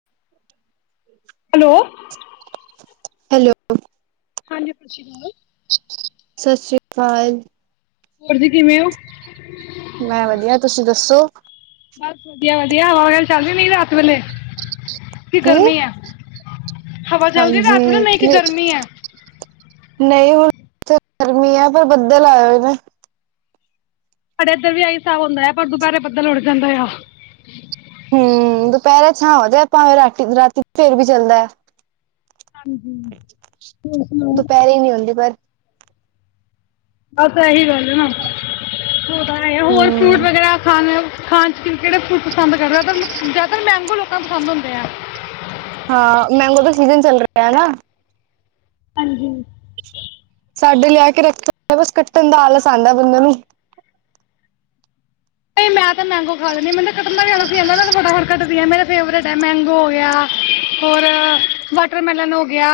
[inaudible] Hello, hello, ਹਾਂਜੀ। ਤੁਸੀ ਕੀ। ਸਤਿ ਸ਼੍ਰੀ ਅਕਾਲ। ਹੋਰ ਜੀ ਕਿਵੇਂ ਹੋ ਮੈਂ ਵਧੀਆ ਤੁਸੀਂ ਦੱਸੋ। ਬਸ ਵਧੀਆ ਵਧੀਆ ਹਵਾ ਚੱਲਦੀ ਨ ਰਾਤ ਵੇਲੇ। ਕੀ ਗਰਮੀ ਹੈ ਹਵਾ ਚੱਲਦੀ ਹੈ ਹਾਂਜੀ, ਰਾਤ ਵੇਲੇ ਕੇ ਨਹੀਂ ਨ ਗਰਮੀ ਹੈ। ਨਹੀਂ ਹੁਣ ਤੇ ਗਰਮੀ ਹੈ ਪਰ ਬੱਦਲ ਆਏ ਹੋਏ ਨੇ। ਸਾਡੇ ਇੱਧਰ ਵੀ ਆਹੀ ਹਿਸਾਬ ਹੁੰਦਾ ਆ ਪਰ ਦੁਪਹਿਰੇ ਬੱਦਲ ਉੱੜ ਜਾਂਦਾ ਆ। ਹਮ ਦੁਪਹਿਰੇ ਛ ਹਾਂ ਹੋਜਾਏ ਭਾਵੇਂ ਰਾਤੀ ਫੇਰ ਵੀ ਚੱਲਦਾ ਆ ਹਾਂਜੀ ਹੋਰ ਸੁਣਾਓ ਦੁਪਹਿਰੇ ਨੀ ਹੁੰਦੀ ਪਰ। ਅ ਤਾਂ ਇਹੀ ਗੱਲ ਹੈ ਨਾ ਹੋਰ ਫਰੂਟ ਹੂੰ। ਵਗੈਰਾ ਖਾਣੇ ਖਾਣ ਕਿਹੜੇ ਫਰੂਟ ਪਸੰਦ ਕਰਦੇ ਆ ਜ਼ਿਆਦਾਤਰ ਮੰਗੋ ਲੋਕਾਂ ਨੂੰ ਪਸੰਦ ਹੁੰਦੇ ਆ। ਹਾਂ ਮੈਂਗੋ ਦਾ ਸੀਜਨ ਚੱਲ ਰਿਹਾ ਹੈ ਨਾਂ ਹਾਂਜੀ। ਸਾਡੇ ਲਿਆ ਕੇ ਰੱਖੇ ਹੋਏ ਦੇ ਨੇ ਬਸ ਕੱਟਣ ਦਾ ਆਲਸ ਆਉਦਾ ਬੰਦੇ ਨੂੰ। ਨਹੀਂ ਮੈਂ ਤਾਂ ਮੈਂਗੋ ਖਾ ਲੈਂਦੀ ਆ ਮੈਨੂੰ ਕੱਣ ਦਾ ਵੀ ਆਲਸ ਨੀ ਆਉਂਦਾ ਮੈਂ ਤਾਂ ਫ਼ਟਾ ਫੱਟ ਕਟਦੀ ਆਂ ਮੇਰਾ ਫੇਵਰੇਟ ਹੈ ਮੈਂਗੋ ਹੋ ਗਿਆ। ਹੋਰ ਵਾਟਰਮੈਲਨ ਹੋ ਗਿਆ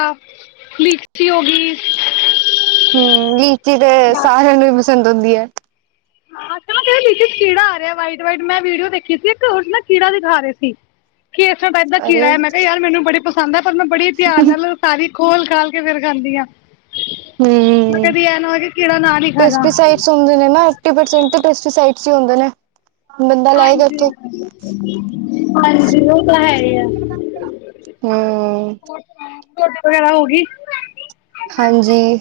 ਲੀਚੀ ਹੋ ਗਈ। ਹਮ ਲੀਚੀ ਤੇ ਸਾਰਿਆਂ ਨੂੰ ਵੀ ਪਸੰਦ ਹੁੰਦੀ ਹੈ, ਆਸਾ ਦੇ ਵਿਚ ਕੀੜਾ ਆ ਰਿਹਾ ਵਾਈਟ ਵਾਈਟ ਮੈਂ ਵੀਡੀਓ ਦੇਖੀ ਸੀ ਇੱਕ ਉਸ ਨਾ ਕੀੜਾ ਦਿਖਾ ਰਹੇ ਸੀ, [inaudible] ਕਿ ਇਸਰ੍ਹਾਂ ਟਾਈਪ ਦਾ ਅਰੇ ਕੀੜਾ ਹੈ ਮੈਂ ਕਿਹਾ ਯਾਰ ਮੈਨੂੰ ਬੜੀ ਪਸੰਦ ਹੈ ਪਰ ਮੈਂ ਬੜੇ ਧਿਆਨ ਨਾਲ ਸਾਰੀ ਖੋਲ ਖਾਲ ਕੇ ਫੇਿਰ ਖਾਂਦੀ ਹਾਂ, ਮੈਂ ਹੂੰ, ਕਦੀ ਐ ਨਾ ਹੋ ਕਿ ਕੀੜਾ ਨਾ ਨੀ ਖਾ ਜਾ ਸੌਦੇ ਰੇ ਨਾ ਪੈਸਟੀ ਸਾਈਡ ਹੁੰਦੇ ਨੇ, ਬੰਦਾ ਲਾਏਗਾ ਹਾਂਜੀ ਇੱਥੋਂ ਹ ਹਾਂਜੀ ਉਹ ਤਾਂ ਹੈ ਹੀ ਆ [unintelligible] ਤੁਹਾਡੀ [unintelligible] ਹੋਗੀਈ ਹਾਂਜੀ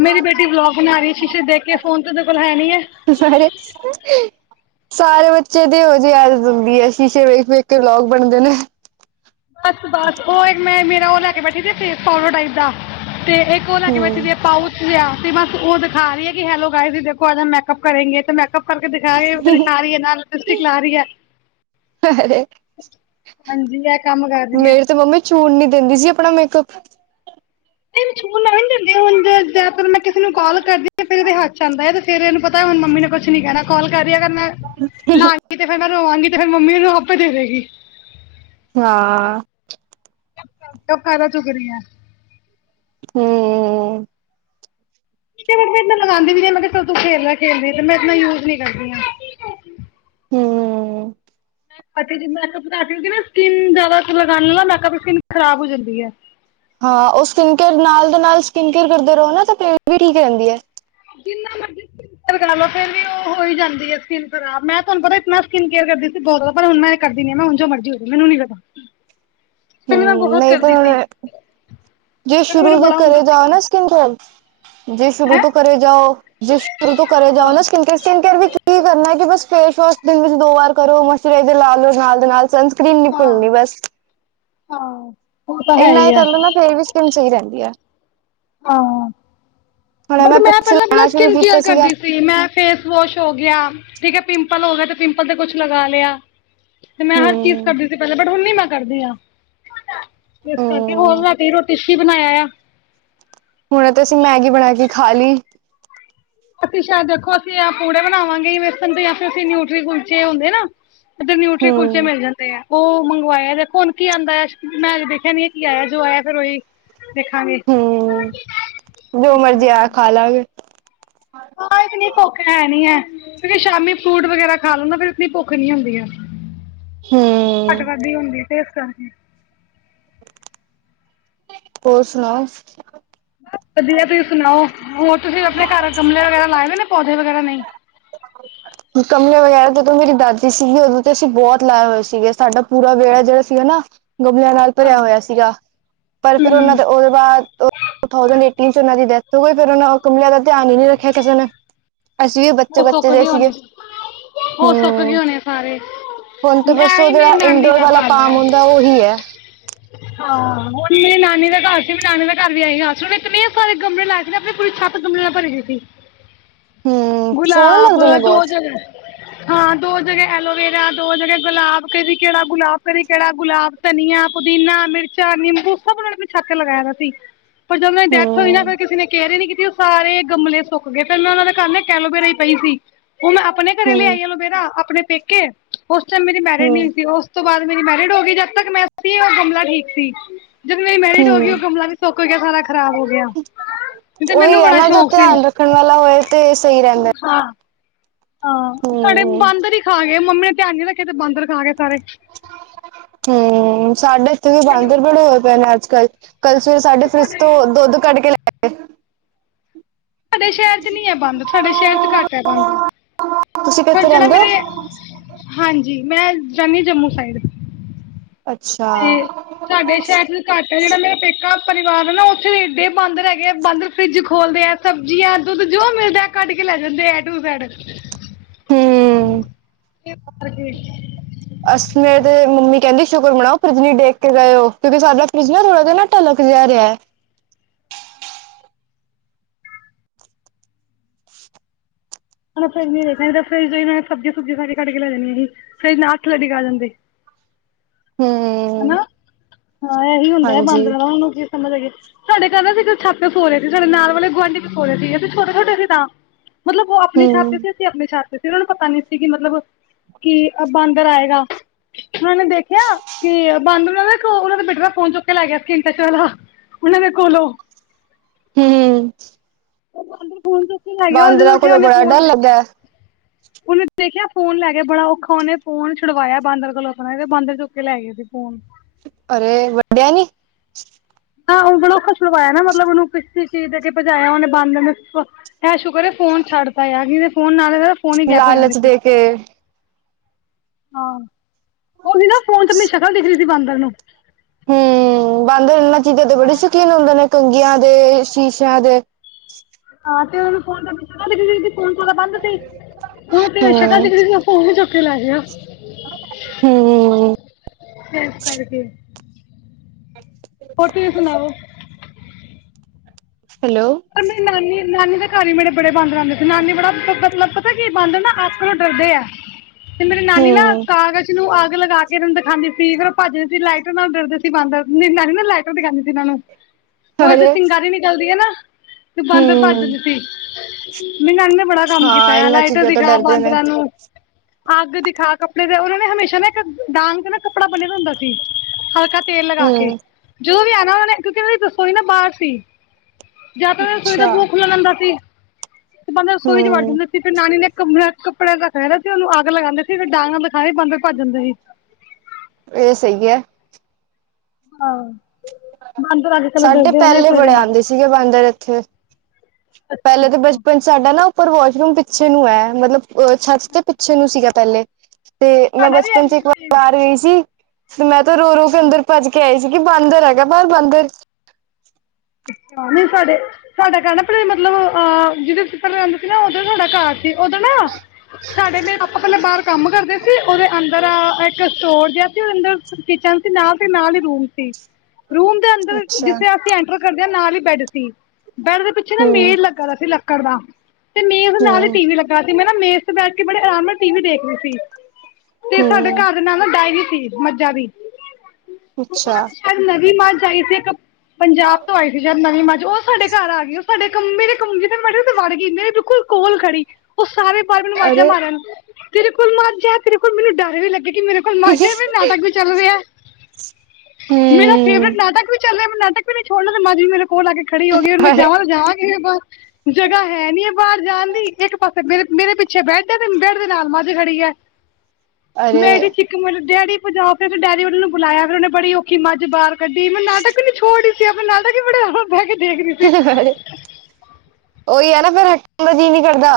ਮੇਰੀ ਬੇਟੀ ਵਲੋਗ ਬਣਾ ਰਹੀ ਸ਼ੀਸ਼ੇ ਦੇਖ ਕੇ ਫੋਨ ਤੇ ਉਹਦੇ ਕੋਲ ਹੈ ਨੀ ਹੈ, ਸਾਰੇ ਸੂਟ ਸਾਰੇ ਬੱਚੇ ਤੇ ਇਹੋ ਜਿਹੇ ਆ ਜਾਂਦੀ ਹੈ ਸ਼ੀਸ਼ੇ ਵੇਖ ਵੇਖ ਕੇ ਵਲੋਗ ਬਣਦੇ ਨੇ, ਬਸ ਬਸ ਉਹ ਇੱਕ ਮੈਂ ਮੇਰਾ ਉਹ ਲੈ ਕੇ ਬੈਠੀ ਸੀੇ ਫੇਸ ਫਾਰਵਰਡ ਟਾਈਪ ਦਾ ਤੇ ਇੱਕ, ਲੈ ਕੇ ਹੂੰ ਬੈਠੀ ਪਾਊਚ ਆ ਤੇ ਬਸ ਉਹ ਦਿਖਾ ਰਹੀ ਹੈ ਕਿ ਹੈਲੋ ਗਏ ਸੀ ਦੇਖੋ ਅਜ ਮੈਕਅਪ ਕਰੇਗੇ ਤੇ ਮ ਮੇਕਅੱਪ ਕਰਕੇ ਦਿਖਾ ਦਿਖਾਹੀ ਹੈ ਨਾਲ ਲਿਸਟਿਕ ਲਾ ਰਹੀ ਹੈ ਹਾਂਜੀ ਇਹ [unintelligible] ਕੰਮ ਕਰ ਰਹੀ ਹੈ ਮੇਰੇ ਤੇ ਮੰਮੀ ਛੁਣ ਨੀ ਦਿੰਦੀ ਸੀ ਆਪਣਾ ਮੇਕਅੱਪ, [unintelligible] ਤੇ ਹੁਣ ਜਿਆ ਮੈਂ ਕਿਸੇ ਨੂੰ ਕਾਲ ਕਰਦੀ ਹ ਫ ਇਹਦੇ ਹੱਥ ਆਉਦਾ ਹੈ ਤੇ ਫੇਰ ਇਹਨੂੰ ਪਤਾ ਹੁਣ ਮੰਮੀ ਨੇ ਕੁਛ ਨੀ ਕਹਿਣਾ, ਕਾਲ ਕਰ ਰਹੀ ਅਗਰ ਮੈਂ ਲਾਾਂਗੀ ਤੇ ਫਿਰ ਮੈਂ ਰੋਵਾਂਗੀ ਤੇ ਫੇਿਰ ਮੰਮੀ ਉਹਨੂੰ ਆਪੇ ਦੇਵੇਗੀ, [unintelligible] ਜੌ ਕਾਰਾ ਚੋ ਗਿਰੀਆਂ [unintelligible] ਤੇ ਮੈਂ ਇਨਾ ਲਗਾਉਂਦੀ ਵੀ ਨਹੀਂ ਮੈਂ, ਕਿਹਾ ਤੂੰ ਖੇਲਲੈ ਖੇਲਦੀ ਅ ਤਾਂ ਮੈਂ ਇਨਾ ਯੂਜ ਨੀ ਕਰਦੀ ਹਾਂ [unintelligible] ਅੱਛਾ ਜ ਮੈਕਅਪ ਕਰ ਰਹਿ ਨਾ ਸਕਿਨ ਜਿਆਦਾ ਲਗਾਉਣ ਨਾਲਾ ਮੈਕਪ ਸਕਿਨ ਖਰਾਬ ਹੋ ਜਾਂਦੀ ਹੈ, ਹਾਂ ਉਹ ਸਕਿਨ ਕੇਅਰ ਨਾਲ ਦੇ ਨਾਲ ਸਕਿਨ ਕੇਅਰ ਕਰਦੇ ਰਹੋ ਨਾ ਤਾਂ ਫੇਰ ਵੀ ਠੀਕ ਰਹਿੰਦੀ ਹੈ ਜਿੰਨਾ ਮਰਜ਼ ਰ ਕਰ ਲਓ ਫਿਰ ਵੀ ਓ ਹੋ ਹੀ ਜਾਂਦੀ ਐ ਸਕਿੰਨ ਖਰਾਬ ਮੈਂ ਤੁਹਾਨੂੰ ਪਤਾ ਇਤਨਾ ਸਕਿਨ ਕੇਅਰ ਕਰਦੀ ਸੀ ਬੋਤ ਜਾਦਾ ਪਰ ਹੁਣ ਮੈਂ ਕਰਦੀ ਆਂ ਮੈਂ ਹੁਣ ਜੋ ਮਜ਼ਰੀ ਹੋ ਜੇ ਮੈਨੂੰ ਨੀ ਪਤਾ [unintelligible] ਪੈਲੇ ਮੈਂ ਬਹੁਤ ਨਹੀਂ ਪਰ ਕਰਦੀ ਸੀ। ਹੁਣ ਜੇ ਪਹਿਲੇ ਸ਼ੁਰੂ ਮੈਨੂੰ ਤੋਂ ਬੜਾ ਕਰੇ ਹੁੰਦਾ ਸੀ ਜਾਓ ਕਿ ਨਾ ਸਕਿਨ ਕੋਲ ਜੇ ਸ਼ੁਰੂ ਹੈ ਤੋਂ ਕਰੇ ਜਾਓ। ਜਿਸ ਸ਼ੁਰੂ ਤੋਂ ਕਰੇ ਹਾਂ ਜਾਓ ਨਾ ਸਕਰ ਸਕਿਨ ਕੇਅਰ ਵੀ ਕੀ ਕਰਨਾ ਹੈ ਕਿ ਬਸ ਫੇਸ ਵਾਸ਼ ਦੇ ਵਿੱਚ ਦੋ ਵਾਰ ਕਰੋ ਮਸਚੁਰਾਈਜ਼ਰ ਲਾ ਲ ਨਾਲ ਦੇ ਨਾਲ ਸਨਸਕਰੀਨ ਨੀ ਭੁੱਲਣੀ ਹਾਂ ਬਸ ਹਾਂ ਉਹ ਤਾਂ ਹੈ ਇੰਨਾ ਹੀ ਹੈ ਕਰਲੋ ਨਾ ਫੇਰ ਵੀ ਸਕਿੰਨ ਸਈ ਰੈਂਦੀ ਐ। ਆਂ ਬਟ ਮੈਂ ਪਿੱਛੇ ਪੈਲਾਂ ਕੇੜਾ ਲਾਣਾ ਸ਼ੁਰੂ ਸਕਿਨ ਕੇਅਰ ਕੀਤਾ ਸੀਗਾ ਕਰਦੀ ਸੀ ਮੈਂ ਫੇਸ ਵੋਸ਼ ਹੋ ਗਿਆ ਠੀਕ ਹੈ ਪਿੰਪਲ ਹੋ ਗਿਆ ਤੇ ਪਿੰਪਲ ਤੇ ਕੁਛ ਲਗਾ ਲਿਆ। ਤੇ ਮੈਂ ਹਰ ਚੀਜ਼ ਹੂੰ ਕਰਦੀ ਸੀ ਪੈਲਾਂ ਬਟ ਹੁਣ ਨੀ ਮੈਂ ਕਰਦੀ ਆਂ ਇਸ ਕਰਕੇ ਹੋਰ ਹੂੰ ਰਾਤੀ ਰੋਟੀ 'ਚ ਕੀ ਬਣਾਇਆ ਆ। ਹੁਣੇ ਤੇ ਅਸੀਂ ਮੈਗੀ ਬਣਾ ਕੇ ਖਾ ਲਈ ਅਸੀਂ ਸ਼ਾਇਦ ਦੇਖੋ ਅਸੀਂ ਆਹ ਪੂੜੇ ਬਣਾਵਾਂਗੇੇ ਵੇਸਨ ਦੇ ਜਾਂ ਫਿਰ ਅਸੀਂ ਨਿਊਟਰੀ ਕੁਲਚੇ ਹੁੰਦੇ ਨਾ। ਇੱਧਰ ਨਿਊਟਰੀ ਕੁਲਚੇ ਹੂੰ ਮਿਲ ਜਾਂਦੇ ਐ। ਓ ਮੰਗਵਾਇਆ ਦੇਖੋ ਹੁਣ ਕੀ ਆ ਉਂਦਾ ਮੈਂ ਦੇਖਿਆ ਨ ਕੀ ਆਇਆ ਜੋ ਆਇਆ ਫਿਰ ਉਹੀ ਦੇਖਾਂਗੇ ਹੂੰ ਇਸ ਕਰਕੇ ਅਲੱਗ ਹਾਂ ਇਤਨੀ ਭੁੱਖ ਹੈ ਨੀ ਹੈ। ਓ ਸ਼ਾਮੀ ਫਰੂਟ ਵਗੈਰਾ ਖਾ ਲੋ ਨਾ ਫੇਰ ਉਤਨੀ ਭੁੱਖ ਨੀ ਹੁੰਦੀ ਹੈ। ਘੱਟ ਹੂੰ ਵਧ ਈ ਹੁੰਦੀ ਤੇ ਇਸ ਕਰਕੇ ਹੋਰ ਸੁਣਾਓ। ਬਸ ਵਧੀਆ ਤੁਸੀਂ ਸੁਣਾਓ ਹੋਰ ਤੁਸੀਂ ਆਪਣੇ ਘਰ ਗਮਲੇ ਵਗੈਰਾ ਲਾਏ ਹੋਏ ਨੇ ਪੌਦੇ ਵਗੈਰਾ ਨਈ। ਕਮਲੇ ਵਗੈਰਾ ਜਦੋਂ ਮੇਰੀ ਦਾਦੀ ਸੀਗੀ ਉਦੋਂ ਤੇ ਅਸੀਂ ਬੋਤ ਲਾਏ ਹੋਏ ਸੀਗੇ ਸਾਡਾ ਪੂਰਾ ਵਿਹੜਾ ਜੇੜਾ ਸੀਗਾ ਨਾ। ਗਮਲਿਆਂ ਨਾਲ ਭਰਿਆ ਹਾਂ ਹੋਇਆ ਸੀਗਾ ਪਰ ਫੇਰ ਉਹਨਾਂ ਹੂੰ, ਦਾ ਓ ਬਾਅਦ ਟੂ ਥਾਓਸੈੰਡ ਏਟੀਨ 'ਚ ਉਹਨਾ ਦੀ ਡੈਥ ਹੋ ਗਈ ਫੇਰ ਓ ਗਮਲਿਆ ਦਾ ਧਿਆਨ ਹੀ ਨਈ ਰੱਖਿਆ ਕਿਸੇ ਨੇ ਅਸੀਂ ਵੀ ਉਹ ਬੱਚੇ-ਬੱਚੇ ਸੁੱਕ ਜੇ ਗਏ ਸੀਗੇ। ਹੋਣੇ, ਉਹ ਸੁੱਕ ਗਏ ਹੂੰ ਹੋਣੇ ਸਾਰੇ। ਹੁਣ ਤਾਂ ਬਸ ਐ ਓ ਹੀ ਜੇੜਾ ਮੇਰੀ ਨਾਨੀ ਇੰਡੋਰ ਦਾ ਵਾਲਾ ਹਾਲ ਐ। ਪਾਮ ਹੁੰਦਾ ਉਹੀ ਹੈ। ਹਾਂ ਮੇਰੀ ਨਾਨੀ ਦਾ ਘਰ ਸੀ ਮੈਂ ਨਾਨੀ ਦਾ ਘਰ ਵੀ ਇਹੀ ਹਾਲ ਹੁਣ ਇਤਨੇ ਸਾਰੇ ਗਮਲੇ ਲਾਏ। ਇਹਨਾ ਨੇ ਆਪਣੀ ਪੂਰੀ ਛੱਤ ਗਮਲਿਆਂ ਨਾਲ ਭਰੀ ਹੋਈ ਸੀ। ਹੂੰ ਸੋਹਣੇ ਲੱਗਦੇ ਨੇ ਬੋਤ ਹਾਂ ਦੋ ਜਗ੍ਹਾ ਐਲੋਵੇਰਾ ਦੋ ਜਗਾ ਗੁਲਾਬ ਕਦੀ ਕੇੜਾ ਗੁਲਾਬ ਕਦੀ ਕੇੜਾ ਗੁਲਾਬ ਧਨੀਆ, ਪੁਦੀਨਾ, ਮਿਰਚਾ, ਨਿੰਬੂ ਸਭ ਉਹਨਾ ਨੇ ਅਪਨੀ ਛੱਤ ਤੇ ਲਗਾਇਆ ਹੋਆ ਸੀ। ਪਰ ਜਦੋਂ ਓਹਨਾਂ ਦੀ ਡੈਥ ਹੋਈ ਨਾ ਹੂੰ ਫਿਰ ਕਿਸੇ ਨੇ ਕੇਅਰ ਹੀ ਨਈ ਕੀਤੀ ਓ ਸਾਰੇ ਗਮਲੇ ਸੁੱਕ ਗਏ ਫੇਰ ਮੈਂ ਉਹਨਾਂ ਦੇ ਘਰ ਨਾ ਇਕ ਐਲੋਵੇੇਰਾ ਈ ਪਈ ਸੀ ਓ ਮੈਂ ਆਪਣੇ ਘਰੇ ਲੈ ਹੂੰ ਆਈ ਐਲੋਵੇੇਰਾ ਆਪਣੇ ਪੇਕੇ ਉਸ ਟਾਇਮ ਮੇਰੀ ਮੈਰਿਜ ਹੂੰ ਨਈ ਹੋਈ ਸੀ ਉਸ ਤੋਂ ਬਾਦ ਮੇਰੀ ਮੈਰਿਡ ਹੋ ਗਈ ਜਦ ਤੱਕ ਮੈਂ ਸੀ ਓ ਗਮਲਾ ਠੀਕ ਸੀ। ਜਦੋਂ ਮੇਰੀ ਮੈਰਿਡ ਹੋ ਗਈ ਓ ਹੂੰ ਗਮਲਾ ਵੀ ਸੁੱਕ ਗਿਆ ਸਾਰਾ ਖਰਾਬ ਹੋ ਗਿਆ ਤੇ ਉਹੀ ਮੈਨੂੰ ਹੈ ਬੜਾ ਨਾ ਜੋ ਸ਼ੌਕ ਸੀ। ਧਿਆਨ ਰੱਖਣ ਵਾਲਾ ਹੋਇ ਤੇ ਸਈ ਰੈਂਦਾ। ਹਾਂ ਹਾਂ ਸਾਡੇ ਹੂੰ ਬਾਂਦਰ ਹੀ ਖਾ ਗਏ ਮੰਮੀ ਨੇ ਧਿਆਨ ਨੀ ਰੱਖਿਆ ਤੇ ਬਾਂਦਰ ਖਾ ਗਏ ਸਾਰੇ ਹੂੰ ਸਾਡੇ ਇੱਥੇ ਵੀ ਬਾਂਦਰ ਬੜੇ ਹੋਏ ਪਏ ਨੇ ਅੱਜ ਕੱਲ ਕੱਲ ਸਵੇਰੇ ਸਾਡੇ ਫਰਿਜ ਤੋਂ ਦੁੱਧ ਕੱਢ ਕੇ ਲੈ ਗਏ। ਸਾਡੇ ਸ਼ਹਿਰ 'ਚ ਨੀ ਹੈ ਬਾਂਦਰ ਸਾਡੇ ਸ਼ਹਿਰ 'ਚ ਘੱਟ ਐ ਬਾਂਦਰ ਤੁਸੀਂ ਪਰ ਕਿਥੇ ਜਿਹੜਾ ਰਹੰਦੇ ਹੋ? ਮੇਰੇ ਹਾਂਜੀ ਮੈਂ ਰਹੰਨੀ ਜੰਮੂ ਸਾਈਡ ਦੀ। ਅੱਛਾ ਤੇ ਸਾਡੇ ਸ਼ੈਰ ਚ ਘੱਟ ਹੈ ਜਿਹੜਾ ਮੇਰਾ ਪੇਕਾ ਪਰਿਵਾਰ ਹੈ ਨਾ ਉੱਥੇ ਵੀ ਏਡੇ ਬਾੰਦਰ ਹੈਗੇ ਆ ਬਾੰਦਰ ਫਰਿੱਜ ਖੋਲਦੇ ਐ। ਸਬਜ਼ੀਆਂ ਦੁੱਧ ਜੋ ਮਿਲਦਾ ਕੱਢ ਕੇ ਲੈ ਜਾਂਦੇ ਐ ਟੂ ਜੈਡ। ਹੂੰ। [inaudible] ਅਸ ਮੇਰੇ ਤੇ ਮੰਮੀ ਕਹਿੰਦੀ ਸ਼ੁਕਰ ਮਣਾਓ ਫਰਿਜ ਨੀ ਢੇਗ ਕੇ ਗਏ ਹੋ ਕਿਉਂਕਿ ਸਾਡਾ ਫਰਿਜ ਨਾ ਥੋੜ੍ਹਾ ਜਿਹਾ ਨਾ ਟਲਕ ਜਾ ਰਿਹਾ। ਉਨਾ ਫਰਿੱਜ ਨੀ [unintelligible] ਨੀ ਤੇ ਫਰਿੱਜ ਸਬਜ਼ੀਆਂ-ਸੁਬਜ਼ੀਆਂ ਸਾਰੀ ਕੱਢ ਕੇ ਲੈ ਜਾਣੀਆ ਸੀ ਫਰਿੱਜ ਨਾਲ ਥੱਲੇ ਡਿਗਾ ਦਿੰਦੇ। ਹੈਨਾ ਹੂੰ, ਹਾਂ ਇਹੀ ਹੁੰਦਾ ਹੈ ਹਾਂਜੀ ਬਾਂਦਰਾਂ ਦਾ ਹੁਣ ਸਮਝ ਹੈਗੀ ਸਾਡੇ ਘਰ ਨਾ ਅਸੀ ਛੱਤ ਤੇ ਸੋ ਰਹੇ ਸੀ ਸਾਡੇ ਨਾਲ ਵਾਲੇ ਗੁਆਂਢੀ ਵੀ ਸੋਰੇ ਸੀ ਅਸੀਂ ਛੋਟੇ-ਛੋਟੇ ਸੀ ਤਾਂ। ਮਤਲਬ ਉਹ ਅਪਣੀ ਛਤ ਹੂੰ, ਤੇ ਸੀ ਅਸੀਂ ਅਪਣੀ ਛਤ ਤੇ ਸੀ ਉਹਨਾਂ ਨੂੰ ਪਤਾ ਨੀ ਸੀ ਕਿ ਮਤਲਬ ਕੀ ਅ ਬਾਂਦਰ ਆਏਗਾ। ਉਹਨਾਂ ਨੇ ਦੇਖਿਆ ਕਿ ਬਾੰਦਰ ਨਾ ਉਹਨਾ ਦੇ ਬੇਟੇ ਦਾ ਫੋਨ ਚੁੱਕ ਕੇ ਲੈ ਗਿਆ ਸਕ੍ਰੀਨ ਟੱਚ ਵਾਲਾ। ਉਨਾਂ ਦੇ ਕੋਲੋਂ। ਹੂੰ। [unintelligible] ਜਦੋਂ ਬਾਂਦਰਾਂ ਉੱਠਿਆ ਕੋਲੋਂ ਉਹਨੇ ਬੜਾ ਡਰ ਫੋਨ ਦੇਖਿਆ ਲੱਗਦਾ। [unintelligible] ਫੋਨ ਲੈ ਗਿਆ ਬੜਾ ਔਖਾ ਉਹਨੇ ਫੋਨ ਛੁੜਵਾਇਆ ਬਾਂਦਰ ਕੋਲੋਂ ਆਪਣਾ ਏ ਵੇ ਬਾਂਦਰ ਚੁੱਕ ਕੇ ਲੈ ਗਏ ਸੀ ਫੋਨ। ਅਰੇ ਵੱਡਿਆ ਨੀ? ਨਾ ਉਹ ਬੜਾ ਅੋਖਾ ਛੁਡਵਾਇਆ ਨਾ ਮਤਲਬ ਉਹਨੂੰ ਕਿਸੀ ਚੀਜ਼ ਦੇ ਕੇ ਭਜਾਇਆ ਉਹਨੇ ਬਾੰਦਰ ਨੂੰ ਐ ਸ਼ੂਕਰ ਏ ਫੋਨ ਛੱਡਤਾ ਆ ਨੀ ਤੇ ਫੋਨ ਨਾਲ ਫੋਨ ਹੀ ਗੈਪ ਹੋ ਜਾਨਾ ਫਿ ਤੇ ਹਾਂ, ਉਹਦੀ ਨਾ ਫੋਨ ਚ ਅਪਣੀ ਸ਼ਕਲ ਦਿਖ ਰੀ ਸੀ ਬਾਂਦਰ ਨੂੰ। ਹੂੰ, ਬਾਂਦਰ ਇਹਨਾਂ ਚੀਜ਼ਾਂ ਦੇ ਬੜੇ ਸ਼ੌਕੀਨ ਹੁੰਦੇ ਨੇ ਕੰਗੀਆਂ ਦੇ, ਸ਼ੀਸ਼ਿਆਂ ਦੇ। ਹਾਂ ਤੇ ਉਹ [unintelligible] ਫੋਨ ਤੇ ਓਦਾ ਬੰਦ ਸੀ ਉਹਨੂੰ ਤੇ ਸ਼ਕਲ ਹੂੰ, ਦਿਖ ਰੀ ਸੀ ਫੋਨ ਹੀ ਚੁੱਕ ਕੇ ਲੈ ਗਆ। ਹੂੰ ਫੇਸ ਕਰਕੇ। ਹੋਰ ਤੁਸੀਂ ਸੁਣਾਓ? ਹੈਲੋ ਪਰ ਮੇਰੀ ਨਾਨੀ-ਨਾਨੀ ਦੇ ਘਰ ਵੀ ਮੇਰੇ ਬੜੇ ਬਾਂਦਰ ਆਂਦੇ ਸੀ ਨਾਨੀ ਬੜਾ ਮਤਲਬ ਪਤਾ ਕੀ ਬੰਦਰ ਨਾ ਅੱਗ ਕੋਲੋ ਡਰਦੇ ਐ। ਹ ਤੇ ਮੇਰੇ ਨਾਨੀ ਨਾ ਕਾਗਜ਼ ਨੂੰ ਅੱਗ ਲਗਾ ਫੇਰ ਉਹਨੂੰ ਦਿਖਾਦੀ ਸੀ ਫਿਰ ਉਹ ਭੱਜਦੇ ਸੀ ਲਾਈਟਰ ਨਾਲ ਡਰਦੇ ਸੀ ਬਾਂਦਰ ਨੀ ਨ ਨਾ ਲਾਈ ਦਿਖਾਦੀ ਸੀ ਇਹਨਾਂ ਨੂੰ ਹੋਰ ਤੇ ਅਰੇ ਚਿੰਗਾਰੀ ਨਿਕਲਦੀ ਹੈ ਨਾ। ਤੇ ਬਾਂਦਰ ਹੂੰ ਭੱਜਦੇ ਸੀ, ਮੇਰੀ ਨਾਨੀ ਨੇ ਬੜਾ ਕੰਮ ਕੀਤਾ ਹਾਂ ਆ ਇਹਨਾਂ ਲਾਈਟਰ ਚੀਜ਼ਾਂ ਤੋਂ ਦਿਖਾ ਡਰਦੇ ਨੇ ਬਾਂਦਰਾਂ ਨੂੰ। ਅੱਗ ਦਿਖਾ ਕੱਪੜੇ ਦੇ ਉਹਨਾਂ ਨੇ ਹਮੇਸ਼ਾ ਨਾ ਇੱਕ ਡਾਂਗ ਤੇ ਨਾ ਕੱਪੜਾ ਬਨਿਆ ਹੁੰਦਾ ਸੀ ਹਲਕਾ ਤੇਲ ਲਗਾ ਕੇ ਹੂੰ ਜੋ ਵੀ ਆਨਾ ਉਹਨਾਂ ਨੇ ਕਿਉਂਕਿ ਉਹਨਾਂ ਦੀ ਰਸੋਈ ਨਾ ਬਾਰ ਸੀ। ਜਾ ਤਾਂ ਰਸੋਈ ਦਾ ਅੱਛਾ ਬੂਆ ਖੁੱਲਾ ਰੇਹਦਾ ਸੀ ਤੇ ਬਾਂਦਰ ਰਸੋਈ ਚ ਵੜ ਹੂੰ ਜਾਂਦਾ ਸੀ ਫਿਰ ਨਾਨੀ ਨੇ ਕਮਰ ਕੱਪੜੇ ਰੱਖਆ ਦਾ ਸੀ ਉਹਨੂੰ ਅੱਗ ਲਗਾਦੇ ਸੀ ਫਿਰ ਡਾਂਗ ਦਿਖਾਈ ਬਾਂਦਰ ਬੰਦੇ ਭੱਜ ਜਾਂਦੇ ਸੀ। ਏ ਸਹੀ ਐ। ਸਾਡੇ ਪਹਿਲੇ ਬੜੇ ਆਉਂਦੇ [unintelligible] ਪੈਲੇ ਤੇ ਬ ਸਾਡਾ ਨਾ ਉੱਪਰ ਵੋਸ਼ਰੂਮ ਪਿੱਛੇ ਨੂੰ ਐ, ਮਤਲਬ ਛੱਤ ਤੇ ਪਿੱਛੇ ਨੂੰ ਸੀਗਾ ਪੈਲੇ ਤੇ ਮੈਂ ਸਾਡਾ ਵੀ ਬਚਪਨ ਚ ਅੱਜ ਇਕ ਵਾਰ ਸੇਮ ਆ ਰਈ ਸੀ, ਤੇ ਮੈਂ ਤੇ ਰੋ, ਰੋ ਕੇ ਅੰਦਰ ਭੱਜ ਕੇ ਆਈ ਸੀ। ਬਾਂਦਰ ਹੈਗਾ ਬਾਰ ਬਾਂਦਰ। ਅੱਛਾ ਨੀ ਸਾਡੇ ਸਾਡਾ ਕਹਿਣਾ ਭੈਣ ਮਤਲਬ ਅਹ ਜਿਹਦੇ ਰਹਿੰਦੇ ਸੀ ਨਾ ਉਦ ਸਾਡਾ ਘਰ ਸੀ ਉਦੋਂ ਨਾ ਸਾਡੇ ਲਈ ਆਪਾਂ ਪੈਲਾਂ ਬਾਰ ਕੰਮ ਕਰਦੇ ਸੀ, ਓਦੇ ਅੰਦਰ ਏਕ ਸਟੋਰ ਜਾ ਸੀ ਓਦੇ ਅੰਦਰ ਕਿਚਨ ਸੀ ਨਾਲ, ਤੇ ਨਾਲ ਈ ਰੂਮ ਸੀ। [inaudible] ਰੂਮ ਦੇ ਅੰਦਰ ਅੱਛਾ ਜਿੱਥੇ ਅਸੀਂ ਐਂਟਰ ਕਰਦੇ ਆਂ ਨਾਲ ਈ ਬੈਡ ਸੀ। ਬੈਡ ਦੇ ਪਿੱਛੇ ਨਾ ਹਮ ਮੇਜ ਲੱਗਾ ਦਾ ਸੀ ਲੱਕੜ ਦਾ, ਤੇ ਮੇਜ ਦੇ ਨਾਲ ਈ ਹਮ ਟੀ ਵੀ ਲੱਗਾ ਮੈਂ ਨਾ ਮੇਜ ਤੇ ਬੈਠ ਕੇ ਬੜੇ ਅਰਾਮ ਨਾਲ ਟੀ ਵੀ ਦੇਖ ਰੀ ਸੀ, ਤੇ ਸਾਡੇ ਹਮ ਘਰ ਦੇ ਨਾਲ ਨਾ ਡਾਇਰੀ ਸੀ [unintelligible] ਅੱਛਾ ਨਵੀ ਮਾਝ ਆਈ ਸੀ ਏਕ, ਪੰਜਾਬ ਤੋਂ ਆਈ ਨਵੀਂ ਮੱਜ ਓ ਸਾਡੇ ਘਰ ਆ ਗਈ ਓ ਸਾਡੇ ਕਮਰੇ, ਕਮਰੇ ਚ ਵੜ ਗਈ। ਮੇਰੇ ਬਿਲਕੁਲ ਕੋਲ ਖੜੀ ਓ ਸਾਰੇ ਬਾਰ ਮੈਨੂੰ ਵਾਜਾਂ ਅਰੇ ਮਾਰਨ, ਤੇਰੇ ਕੋਲ ਮਾਝ ਐ, ਤੇਰੇ ਕੋਲ ਮੈਨੂੰ ਡਰ ਵੀ ਲੱਗੇ ਕਿ ਮੇਰੇ ਨਾਟਕ ਵੀ ਚੱਲ ਰੇਐ, ਮੇਰਾ ਫੇਵਰੇਟ ਹਮ ਨਾਟਕ ਵੀ ਚੱਲਿਆ ਮੈਂ ਨਾਟਕ ਵੀ ਨੀ ਛੋੜਨਾ, ਤੇ ਮਾਝ ਵੀ ਮੇਰੇ ਕੋਲ ਆ ਕੇ ਖੜੀ ਹੋ ਗਈ ਮੈਂ ਅਰੇ ਜਾਵਾਂ ਤੇ ਜਾਵਾਂ ਕਿਦੇ ਕੋਲ ਜਗ੍ਹਾ ਹੈ ਨੀ ਐ ਬਾਰ ਜਾਣ ਦੀ ਇੱਕ ਪਾਸੇ ਮੇਰੇ, ਮੇਰੇ ਪਿੱਛੇ ਬੈਡ ਹੈ, ਤੇ ਬੈਡ ਦੇ ਨਾਲ ਮੱਝ ਖੜੀ ਐ। [inaudible] ਮੈ ਅਰੇ ਐਡੀ ਚੀਕਾਂ ਮਾਰੀ, ਡੈਡੀ ਭਜਾ ਫਿਰ ਤੇ ਡੈਡੀ ਨੂੰ ਬੁਲਾਇਆ ਫਿਰ ਓਨੇ ਬੜੀ ਔਖੀ ਮੱਝ ਬਾਰ ਕੱਡੀ ਮੈਂ ਨਾਟਕ ਨੀ ਛੋੜ ਰਹੀ ਸੀ ਆਪ ਨਾਟਕ ਹੀ ਬੜੇ ਅਰਾਮ ਬੈ ਕੇ ਦੇਖ ਰੀ ਸੀ। ਓਹੀ ਹੈ ਨਾ ਫੇਰ ਜੀਅ ਨੀ ਕਰਦਾ।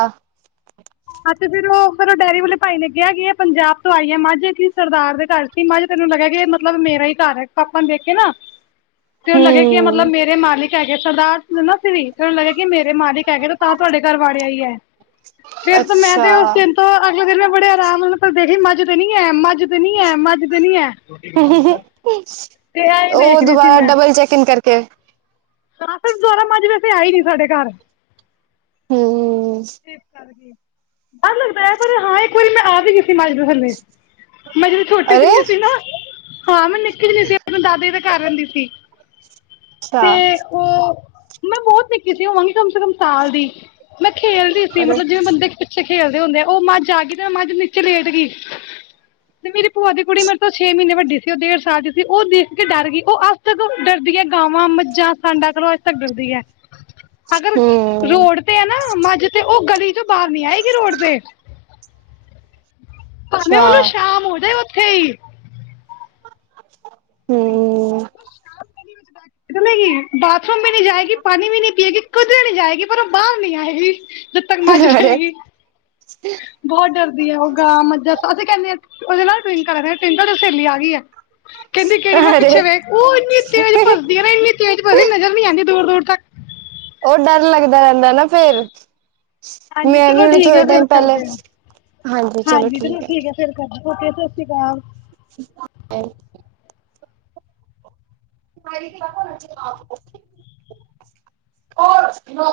ਅਸੀਂ ਫੇਰ ਓ ਫੇਰ ਓ ਡੈਰੀ ਵਾਲੇ ਭਾਈ ਨੇ ਕੇਆ ਕਿ ਏ ਪੰਜਾਬ ਤੋਂ ਆਈ ਏ ਮਾਝ ਕਿਸਿ ਸਰਦਾਰ ਦੇ ਘਰ ਤੇ ਮਾਝ ਨੂੰ ਲੱਗੇਆ ਕਿ, ਮਤਲਬ ਮੇਰਾ ਈ ਘਾਰ ਏ ਪਾਪਾ ਨੂੰ ਦੇਖ ਕੇ ਨਾ [inaudible] ਤੇ ਓਨੂੰ ਲੱਗੇਆ ਕਿ, ਏ ਮਤਲਬ ਹਮ ਮੇਰੇ ਈ ਮਾਲਿਕ ਸਰਦਾਰ ਅਸੀ ਵੀ ਏਨੂੰ ਲੱਗੇਆ ਕਿ ਮੇਰੇ ਮਾਲਿਕ ਹੈਗੇ ਨੇ ਓ ਤਾਂ ਤੁਹਾਡੇ ਘਾਰ ਵਾੜ ਆਈ ਐ। ਫੇਰ ਤੇ ਮੈਂ ਅੱਛਾ ਤੇ ਓਸ ਦਿਨ ਤੋਂ ਅਗਲੇ ਦਿਨ ਫੇਰ ਮੈਂ ਬੜੇ ਅਰਾਮ ਨਾਲ ਸੀ ਮੱਝ ਤੇ ਨੀ ਹੈ, ਮਾਝ ਤੇ ਨੀ ਮੱਝ ਤੇ ਨੀ ਹੈ-ਮੱਝ ਤੇ ਨੀ ਹੈ ਤੇ ਐਂ ਹੀ ਓ ਦੇਖ ਰਹੀ ਦੁਬਾਰਾ ਡਬਲ ਚੈਕਿੰਗ ਕਰਕੇ ਦੁਆਰਾ ਮੱਝ ਵੈਸੇ ਆਈ ਨੀ ਸਾਡੇ ਘਰ ਹੂੰ ਇਸ ਡਰ ਲੱਗਦਾ ਹੈ ਪਰ ਹਾਂ ਇੱਕ ਵਾਰੀ ਮੈਂ ਆ ਵੀ ਗਈ ਸੀ ਮੱਝ ਦੇ ਥੱਲੇ ਮੈਂ ਜਦੋਂ ਛੋਟੀ ਜਿਨੀ ਸੀ ਨਾ, ਹਾਂ ਮੈਂ ਨਿੱਕੀ ਜਿਨੀ ਸੀ ਅਪਨੇ ਦਾਦਾ ਜੀ ਦੇ ਘਰ ਰੈਂਦੀ ਸੀ। ਅੱਛਾ ਓ, ਮੈਂ ਬੋਹੋਤ ਨਿੱਕੀ ਸੀ ਹੋਵਾਂਗੀ ਕਮ ਸੇ ਕਮ ਸਾਲ ਦੀ ਮੈਂ ਖੇਲ ਮਤਲਬ ਜਿਵੇਂ ਬੰਦੇ ਪਿੱਛੇ ਖੇਲਦੇ ਹੁੰਦੇ ਏ ਓ ਮੱਝ ਆ ਗਈ ਤੇ ਮੱਝ ਨੀਚੇ ਲੇਟ ਗਈ ਤੇ ਮੇਰੀ ਭੂਆ ਦੀ ਕੁੜੀ ਮੇਰੇ ਤੋਂ ਜੇਂ ਮੀਨੇ ਵੱਡੀ ਸੀ ਓ ਡੇਢ ਸਾਲ ਦੀ ਸੀ ਓ ਦੇਖ ਕੇ ਡਾਰ ਗਈ ਓ ਆਸ ਡਰਦੀ ਹੈ ਗਾਵਾਂ, ਮੱਝਾਂ, ਸਾਂਡਾ ਕੋਲ਼ੋਂ ਅੱਜ ਤੱਕ ਡਰਦੀ ਐਂ। [inaudible] ਅਗਰ ਰੋਡ ਤੇ ਹੈ ਨਾ ਮੱਝ ਤੇ ਉਹ ਗਲੀ ਤੋਂ ਬਾਹਰ ਨੀ ਆਏਗੀ ਰੋਡ ਤੇ ਭਾਵੇਂ ਓਨੂੰ ਸ਼ਾਮ ਹੋ ਦੇ ਓਥੇ ਈ ਹੂੰ। ਸ਼ਾਮ ਚਲੇਗੀ। ਬਾਥਰੂਮ ਵੀ ਨੀ ਜਾਏਗੀ ਪਾਣੀ ਵੀ ਨੀ ਪੀਏਗੀ ਕਿਦਰੇ ਨੀ ਜਾਏਗੀ। ਪਰ ਓ ਬਾਰ ਨੀ ਆਏਗੀ ਜਦ ਤੱਕ ਮਝ ਰਏਗੀ। ਬੋਹਤ ਡਰਦੀ ਐ ਓ ਗਾਂ, ਮੱਜਾਂ ਅਸੀ ਕਹਿੰਨੇ ਓਦਾ ਨਾਮ ਟਵਿੰਕਲ ਐ ਮੈਂ ਟਵਿੰਕਲ ਤੇਰੀ ਸੇਲੀ ਆ ਗਈ ਐ। ਕੇਂਦੀ ਕੇੜੀ? ਮੈਂ ਅਰੇ ਪਿੱਛੇ ਵੇਖ ਓ ਏਨੀ ਤੇਜ ਭਜਦੀ ਆ ਨਾ ਏਨੀ ਤੇਜ ਭਜਦੀ ਨਜਰ ਨੀ ਆਂਦੀ ਦੂਰ-ਦੂਰ ਤੱਕ। ਓ ਡਰ ਲੱਗਦਾ ਰੈਂਦਾ ਏ ਨਾ ਫੇਰ। ਹਾਂਜੀ ਮੈਂ ਵੀ ਚਲੋ ਹੁਣ ਠੀਕ ਥੋੜੇ ਹੈ ਫਿਰ ਟਾਈਮ ਪੈਲੇ, ਕਰਦੇ ਹਾਂ ਹਾਂਜੀ। ਚਲੋ ਠੀਕ ਐ। ਫਿਰ ਕਰਦੀ ਓਕੇ ਸਤਿ ਸ਼੍ਰੀ ਅਕਾਲ। [unintelligible] [unintelligible]